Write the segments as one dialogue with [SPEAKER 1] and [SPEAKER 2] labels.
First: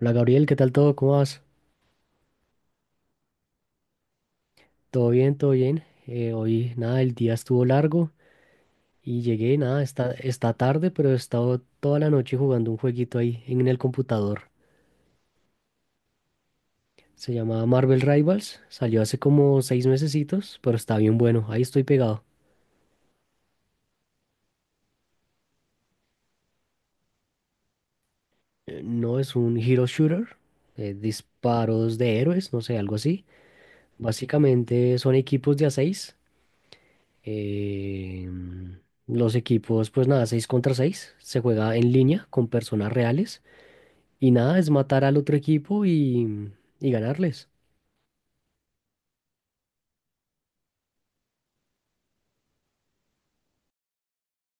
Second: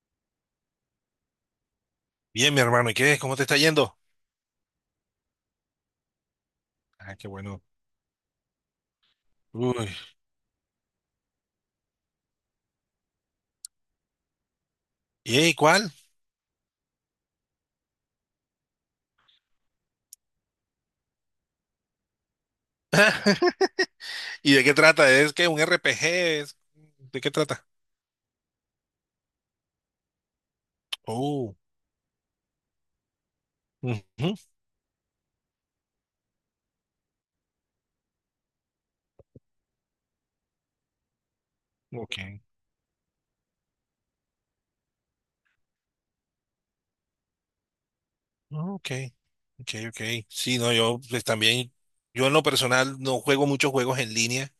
[SPEAKER 1] Hola Gabriel, ¿qué tal todo? ¿Cómo vas?
[SPEAKER 2] Bien, mi hermano, ¿y qué? ¿Cómo te está yendo?
[SPEAKER 1] Todo bien, todo bien. Hoy nada, el
[SPEAKER 2] Ah, qué
[SPEAKER 1] día
[SPEAKER 2] bueno.
[SPEAKER 1] estuvo largo y llegué, nada,
[SPEAKER 2] Uy.
[SPEAKER 1] está tarde, pero he estado toda la noche jugando un jueguito ahí en el computador.
[SPEAKER 2] ¿Y cuál?
[SPEAKER 1] Se llama Marvel Rivals, salió hace como 6 mesecitos, pero está bien bueno, ahí estoy pegado.
[SPEAKER 2] ¿Y de qué trata? ¿Es que un RPG? ¿Es- ¿De qué trata?
[SPEAKER 1] No es un hero shooter,
[SPEAKER 2] Oh.
[SPEAKER 1] disparos de héroes, no sé, algo así.
[SPEAKER 2] Ujú.
[SPEAKER 1] Básicamente son equipos de a 6. Los equipos, pues nada, 6 contra 6. Se juega en
[SPEAKER 2] Ok.
[SPEAKER 1] línea con personas reales. Y nada, es matar al otro equipo y ganarles.
[SPEAKER 2] Ok. Ok, ok. Sí, no, yo pues también, yo en lo personal no juego muchos juegos en línea.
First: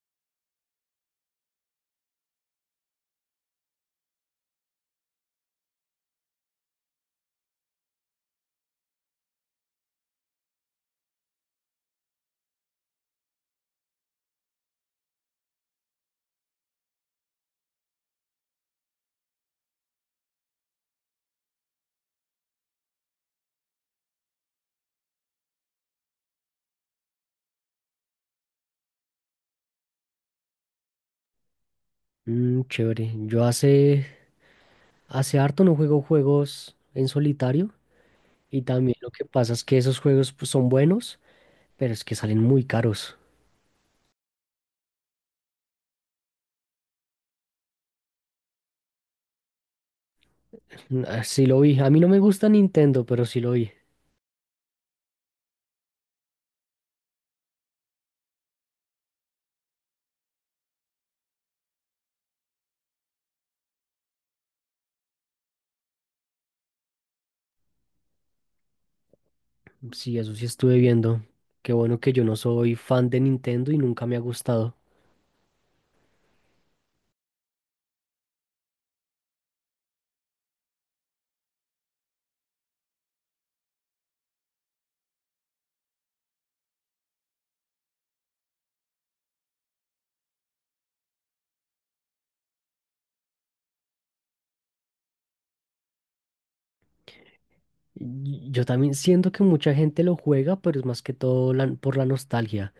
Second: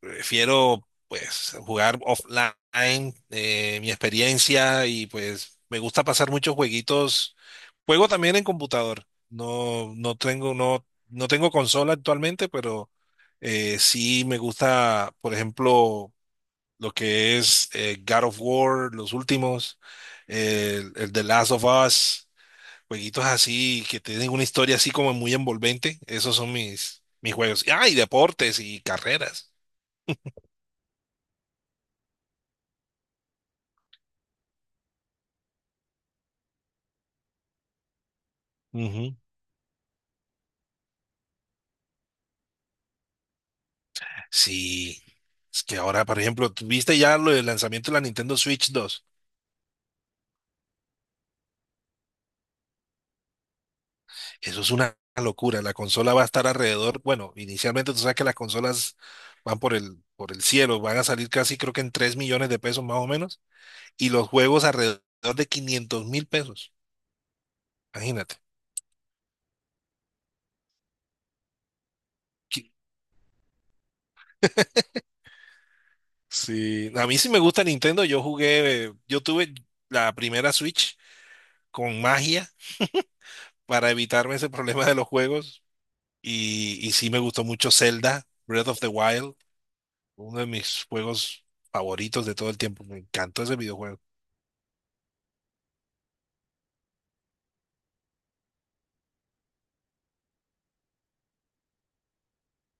[SPEAKER 2] Prefiero pues jugar offline, mi experiencia, y pues me gusta pasar muchos jueguitos. Juego también en computador. No tengo, no tengo consola actualmente, pero sí me gusta, por ejemplo, lo que es God of War, los últimos, el The Last of Us, jueguitos así que tienen una historia así como muy envolvente. Esos son mis juegos. Ah, y deportes y carreras.
[SPEAKER 1] Mm, chévere. Yo hace harto no juego juegos en solitario, y también lo que pasa es que esos juegos, pues, son buenos, pero es que salen muy caros.
[SPEAKER 2] Sí, es que ahora, por ejemplo, ¿tú viste ya lo del lanzamiento de la Nintendo Switch 2?
[SPEAKER 1] Mm, ah, sí lo vi. A mí no me gusta Nintendo, pero sí lo vi.
[SPEAKER 2] Eso es una locura. La consola va a estar alrededor, bueno, inicialmente tú sabes que las consolas van por el cielo, van a salir casi creo que en 3 millones de pesos más o menos, y los juegos alrededor de 500 mil pesos. Imagínate.
[SPEAKER 1] Sí, eso sí estuve viendo. Qué bueno que yo no
[SPEAKER 2] Qui-
[SPEAKER 1] soy fan de Nintendo y nunca me ha gustado.
[SPEAKER 2] Sí, a mí sí me gusta Nintendo. Yo jugué, yo tuve la primera Switch con magia para evitarme ese problema de los juegos, y sí me gustó mucho Zelda, Breath of the Wild. Uno de mis juegos favoritos de todo el tiempo. Me encantó ese videojuego.
[SPEAKER 1] Y yo también siento que mucha gente lo juega, pero es más que todo por la nostalgia.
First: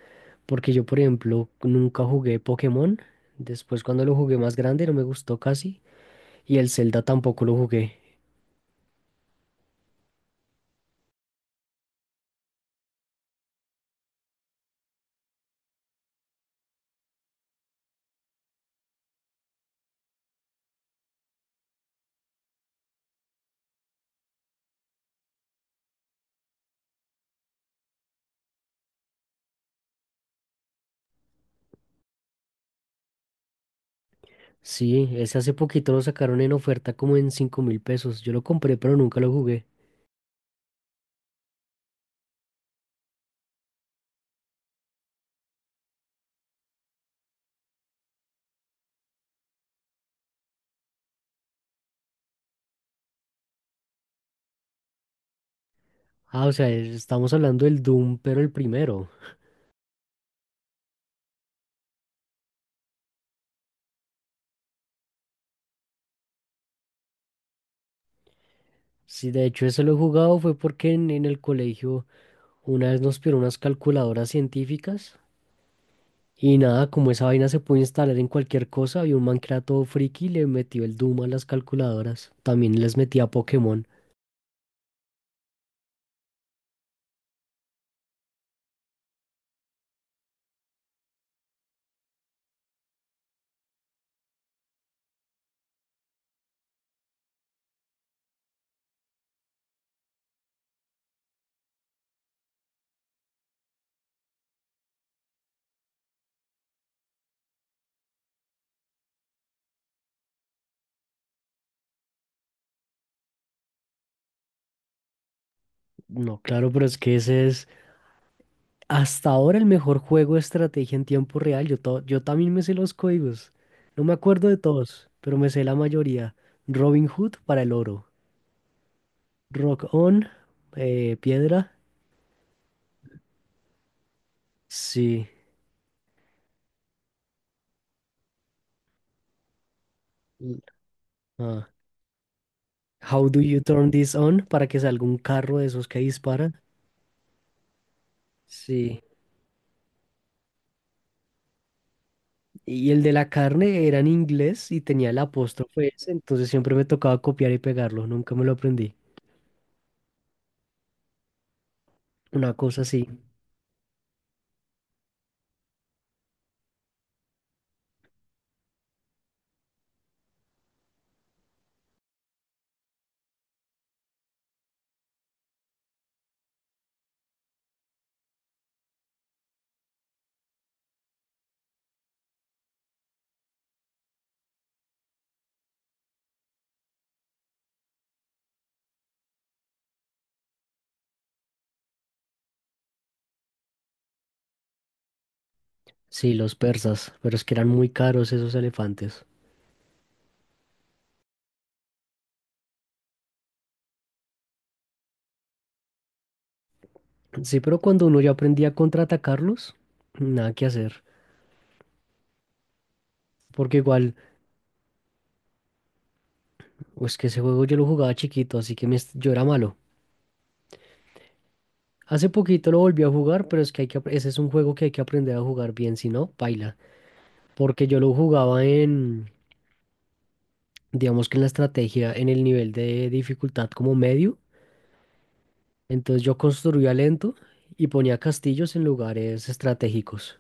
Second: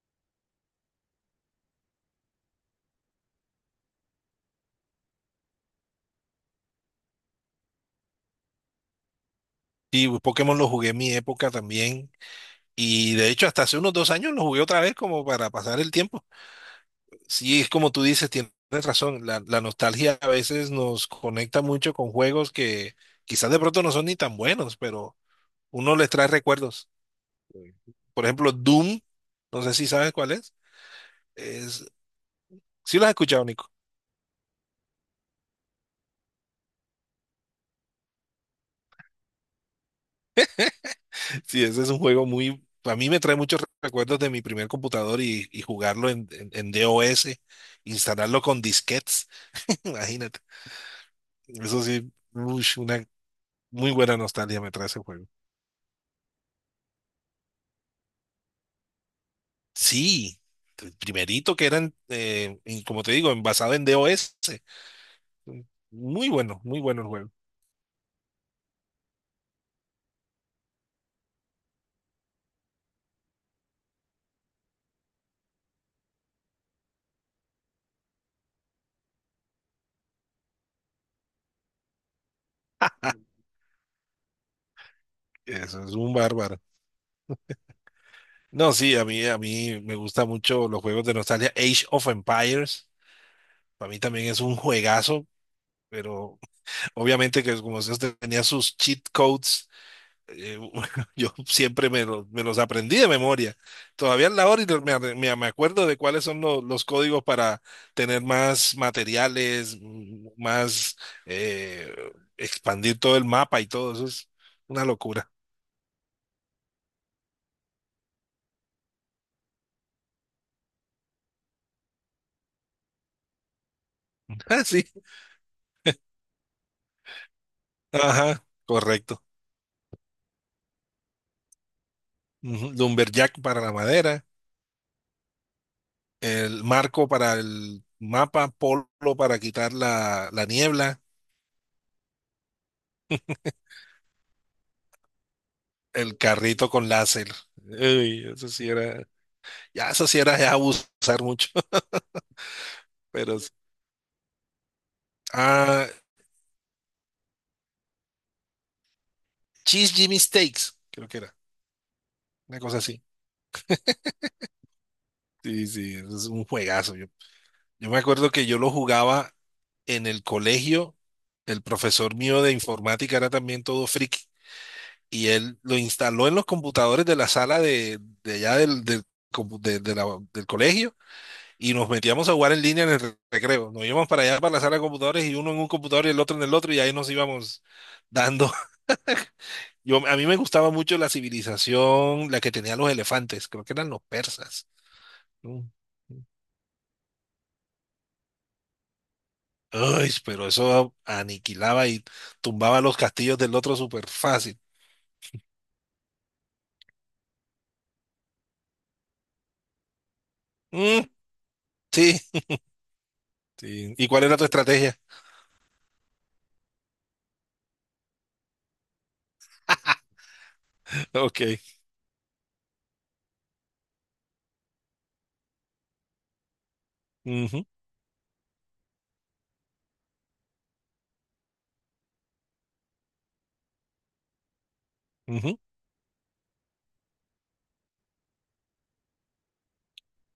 [SPEAKER 1] Porque yo, por ejemplo, nunca jugué Pokémon. Después, cuando lo jugué más grande, no me gustó casi. Y el Zelda tampoco lo jugué.
[SPEAKER 2] Y Pokémon lo jugué en mi época también. Y de hecho, hasta hace unos 2 años lo jugué otra vez como para pasar el tiempo. Sí, es como tú dices, tienes razón. La nostalgia a veces nos conecta mucho con juegos que quizás de pronto no son ni tan buenos, pero uno les trae recuerdos. Por ejemplo, Doom, no sé si sabes cuál es. Es, sí lo has escuchado.
[SPEAKER 1] Sí, ese hace poquito lo sacaron en oferta como en 5.000 pesos. Yo lo compré, pero nunca lo jugué.
[SPEAKER 2] Sí, ese es un juego muy. A mí me trae muchos recuerdos de mi primer computador y jugarlo en DOS, instalarlo con disquetes, imagínate. Eso sí, ush, una muy buena nostalgia me trae ese juego.
[SPEAKER 1] Ah, o sea, estamos hablando del Doom, pero el primero.
[SPEAKER 2] Sí, el primerito que eran, como te digo, basado en DOS. Muy bueno, muy bueno el juego.
[SPEAKER 1] Sí, de hecho, ese lo he jugado fue porque en el colegio una vez nos pidieron unas calculadoras científicas. Y nada, como esa vaina se puede instalar en cualquier cosa, había un man que era todo friki y le metió el Doom a las calculadoras. También les metía Pokémon.
[SPEAKER 2] Eso es un bárbaro. No, sí, a mí me gustan mucho los juegos de nostalgia. Age of Empires, para mí también es un juegazo, pero obviamente que como se hace, tenía sus cheat codes, eh, yo siempre me los aprendí de memoria. Todavía a la hora y me acuerdo de cuáles son los códigos para tener más materiales, más eh, expandir todo el mapa y todo. Eso es una locura.
[SPEAKER 1] No, claro, pero es que ese es hasta ahora el mejor juego de estrategia en tiempo real. Yo también me sé los códigos. No me acuerdo de
[SPEAKER 2] Ah, sí.
[SPEAKER 1] todos, pero me sé la mayoría. Robin Hood para el oro.
[SPEAKER 2] Ajá, correcto.
[SPEAKER 1] Rock on, piedra.
[SPEAKER 2] Ujú. Lumberjack para la madera,
[SPEAKER 1] Sí.
[SPEAKER 2] el marco para el mapa, polo para quitar la
[SPEAKER 1] L-
[SPEAKER 2] niebla.
[SPEAKER 1] ah, How do you turn this on para que salga un carro de esos que
[SPEAKER 2] El
[SPEAKER 1] disparan.
[SPEAKER 2] carrito con láser. Uy, eso sí
[SPEAKER 1] Sí.
[SPEAKER 2] era, ya eso sí era ya abusar mucho,
[SPEAKER 1] Y el de la
[SPEAKER 2] pero sí.
[SPEAKER 1] carne era en inglés y tenía el apóstrofe
[SPEAKER 2] ah,
[SPEAKER 1] ese, entonces siempre me tocaba copiar y pegarlo. Nunca me lo aprendí.
[SPEAKER 2] Cheese Jimmy Steaks, creo que era,
[SPEAKER 1] Una
[SPEAKER 2] una
[SPEAKER 1] cosa
[SPEAKER 2] cosa así.
[SPEAKER 1] así.
[SPEAKER 2] Sí, sí, eso es un juegazo. Yo me acuerdo que yo lo jugaba en el colegio, el profesor mío de informática era también todo friki y él lo instaló en los computadores de la sala de allá del, del compu- de la- del colegio, y nos metíamos a jugar en línea en el recreo. Nos íbamos para allá, para la sala de computadores, y uno en un computador y el otro en el otro, y ahí nos íbamos dando. A mí me gustaba mucho la civilización, la que tenía los elefantes, creo que eran los persas. Mm.
[SPEAKER 1] Sí, los persas, pero es que eran muy caros esos elefantes.
[SPEAKER 2] Ay, pero eso aniquilaba y tumbaba los castillos del otro súper fácil.
[SPEAKER 1] Sí, pero cuando uno ya aprendía a contraatacarlos, nada que hacer.
[SPEAKER 2] Mm, sí,
[SPEAKER 1] Porque
[SPEAKER 2] sí. ¿Y
[SPEAKER 1] igual,
[SPEAKER 2] cuál era tu estrategia?
[SPEAKER 1] pues que ese juego yo lo jugaba chiquito, así que yo era malo.
[SPEAKER 2] Ok.
[SPEAKER 1] Hace poquito lo volví a jugar, pero es que ese es un juego que hay que aprender a jugar bien, si no, paila.
[SPEAKER 2] Ujú,
[SPEAKER 1] Porque yo lo jugaba en, digamos que en la estrategia, en el nivel de dificultad como medio.
[SPEAKER 2] ujú.
[SPEAKER 1] Entonces yo construía lento y ponía castillos en lugares estratégicos,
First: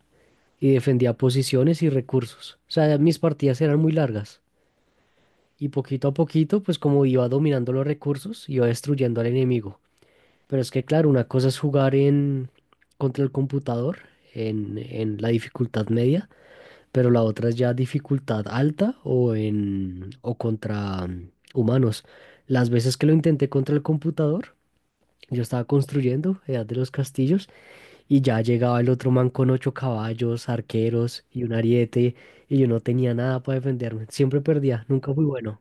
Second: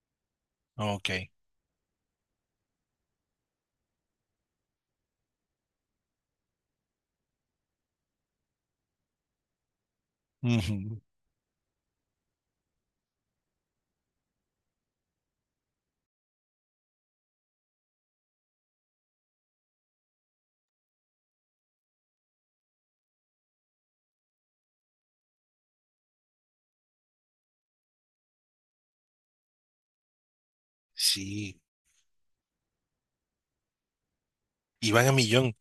[SPEAKER 1] y
[SPEAKER 2] Ok.
[SPEAKER 1] defendía posiciones y recursos. O sea, mis partidas eran muy largas y poquito a poquito, pues como iba dominando los recursos, iba destruyendo al enemigo. Pero es que
[SPEAKER 2] Ujú.
[SPEAKER 1] claro, una cosa es jugar en contra el computador en, la dificultad media, pero la otra es ya dificultad alta o contra, humanos. Las veces que lo intenté contra el computador, yo estaba construyendo Edad de los Castillos y ya llegaba el otro man con ocho caballos, arqueros y un
[SPEAKER 2] Sí,
[SPEAKER 1] ariete, y yo no tenía nada para defenderme. Siempre perdía,
[SPEAKER 2] iban
[SPEAKER 1] nunca
[SPEAKER 2] a
[SPEAKER 1] fui
[SPEAKER 2] millón.
[SPEAKER 1] bueno.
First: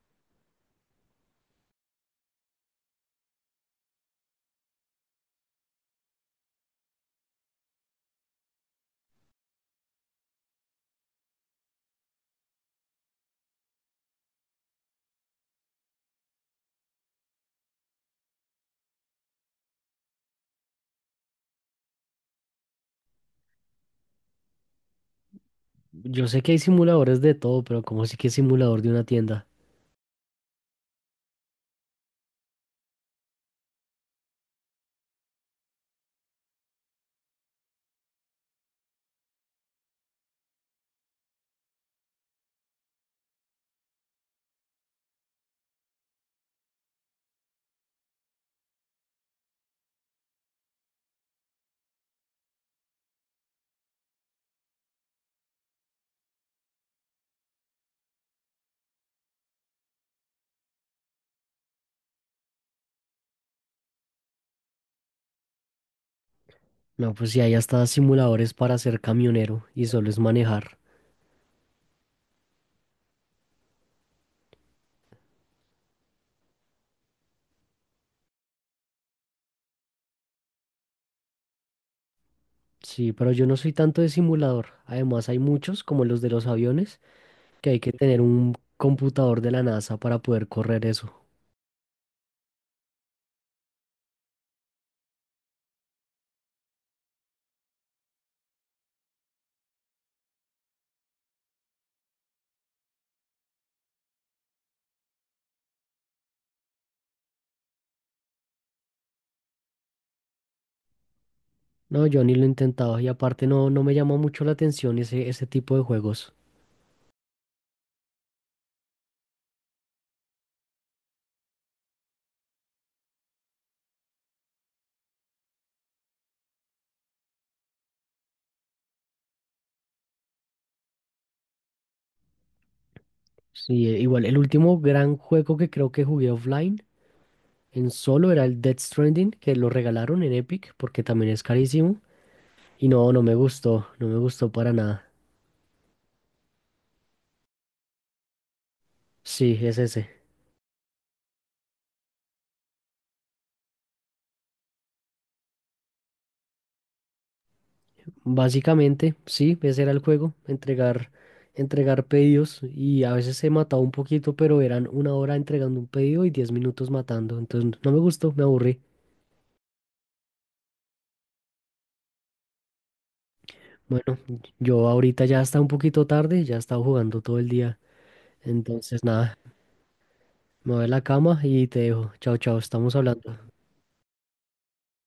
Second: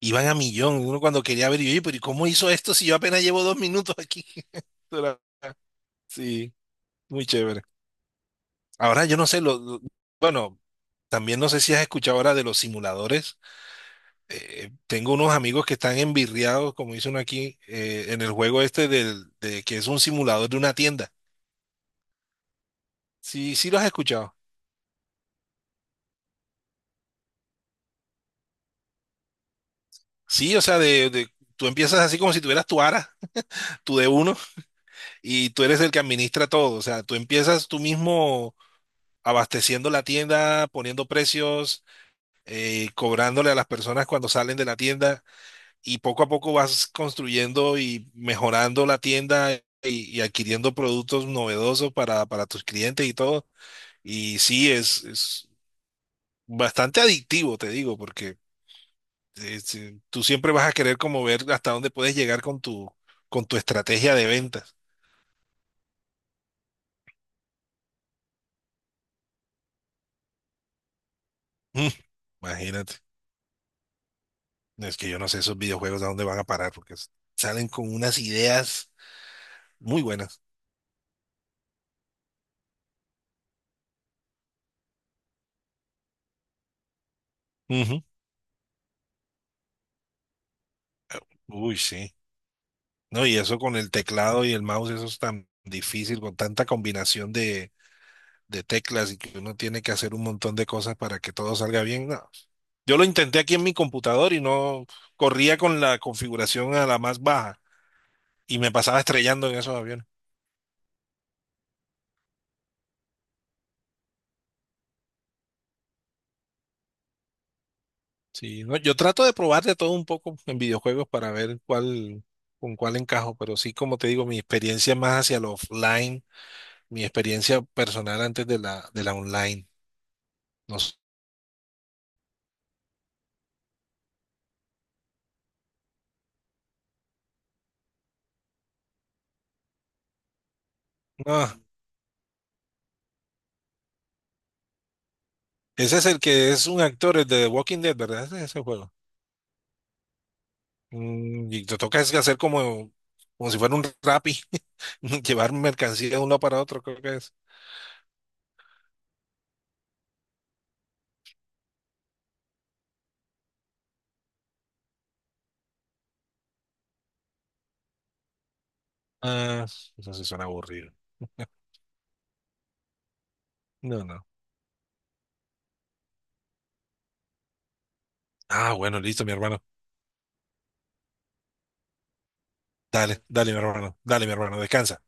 [SPEAKER 2] Iban a millón. Uno cuando quería ver, y yo, "Oye, pero ¿y cómo hizo esto si yo apenas llevo 2 minutos aquí?" Esto era- Sí, muy chévere. Ahora yo no sé, bueno, también no sé si has escuchado ahora de los simuladores. Tengo unos amigos que están envirriados, como dice uno aquí, en el juego este de que es un simulador de una tienda. Sí, sí lo has escuchado.
[SPEAKER 1] Yo sé que hay simuladores de todo, pero ¿cómo así que simulador de una tienda?
[SPEAKER 2] Sí, o sea, tú empiezas así como si tuvieras tu ARA, tu D1, y tú eres el que administra todo. O sea, tú empiezas tú mismo abasteciendo la tienda, poniendo precios, cobrándole a las personas cuando salen de la tienda, y poco a poco vas construyendo y mejorando la tienda y adquiriendo productos novedosos para tus clientes y todo. Y sí, es bastante adictivo, te digo, porque tú siempre vas a querer como ver hasta dónde puedes llegar con tu estrategia de ventas.
[SPEAKER 1] No, pues sí, hay hasta simuladores para ser camionero y solo es manejar.
[SPEAKER 2] Mm, imagínate. Es que yo no sé esos videojuegos a dónde van a parar, porque salen con unas ideas muy buenas.
[SPEAKER 1] Sí, pero yo no soy tanto de simulador. Además, hay muchos, como los de los aviones, que hay que
[SPEAKER 2] Ujú.
[SPEAKER 1] tener un computador de la NASA para poder correr eso.
[SPEAKER 2] Uy, sí. No, y eso con el teclado y el mouse, eso es tan difícil, con tanta combinación de teclas, y que uno tiene que hacer un montón de cosas para que todo salga bien. No. Yo lo intenté aquí en mi computador y no corría con la configuración a la más baja y me pasaba estrellando en esos aviones.
[SPEAKER 1] No, yo ni lo he intentado y aparte no me llama mucho la atención ese tipo de juegos.
[SPEAKER 2] Sí, no, yo trato de probar de todo un poco en videojuegos para ver con cuál encajo, pero sí, como te digo, mi experiencia es más hacia lo offline, mi experiencia personal antes de la online. No,
[SPEAKER 1] Sí, igual, el último gran juego que creo que jugué offline en solo era el Death Stranding, que lo regalaron en Epic porque también es
[SPEAKER 2] no,
[SPEAKER 1] carísimo. Y no, no me gustó, no, me gustó para nada.
[SPEAKER 2] ese es el que es un actor, el de The Walking Dead, ¿verdad? Ese juego.
[SPEAKER 1] Sí, es ese.
[SPEAKER 2] Mm, y te toca es hacer como si fuera un Rappi, llevar mercancía de un lado para otro, creo que es.
[SPEAKER 1] Básicamente, sí, ese era el juego, entregar pedidos y a veces se mataba un poquito, pero eran 1 hora entregando un pedido y 10 minutos matando. Entonces no me gustó, me aburrí.
[SPEAKER 2] Ah, eso sí suena aburrido. No,
[SPEAKER 1] Bueno,
[SPEAKER 2] no.
[SPEAKER 1] yo ahorita ya está un poquito tarde, ya he estado jugando todo el día.
[SPEAKER 2] Ah, bueno,
[SPEAKER 1] Entonces
[SPEAKER 2] listo, mi
[SPEAKER 1] nada,
[SPEAKER 2] hermano.
[SPEAKER 1] mover la cama y te dejo. Chao, chao, estamos
[SPEAKER 2] Dale,
[SPEAKER 1] hablando.
[SPEAKER 2] dale, mi hermano. Dale, mi hermano. Descansa.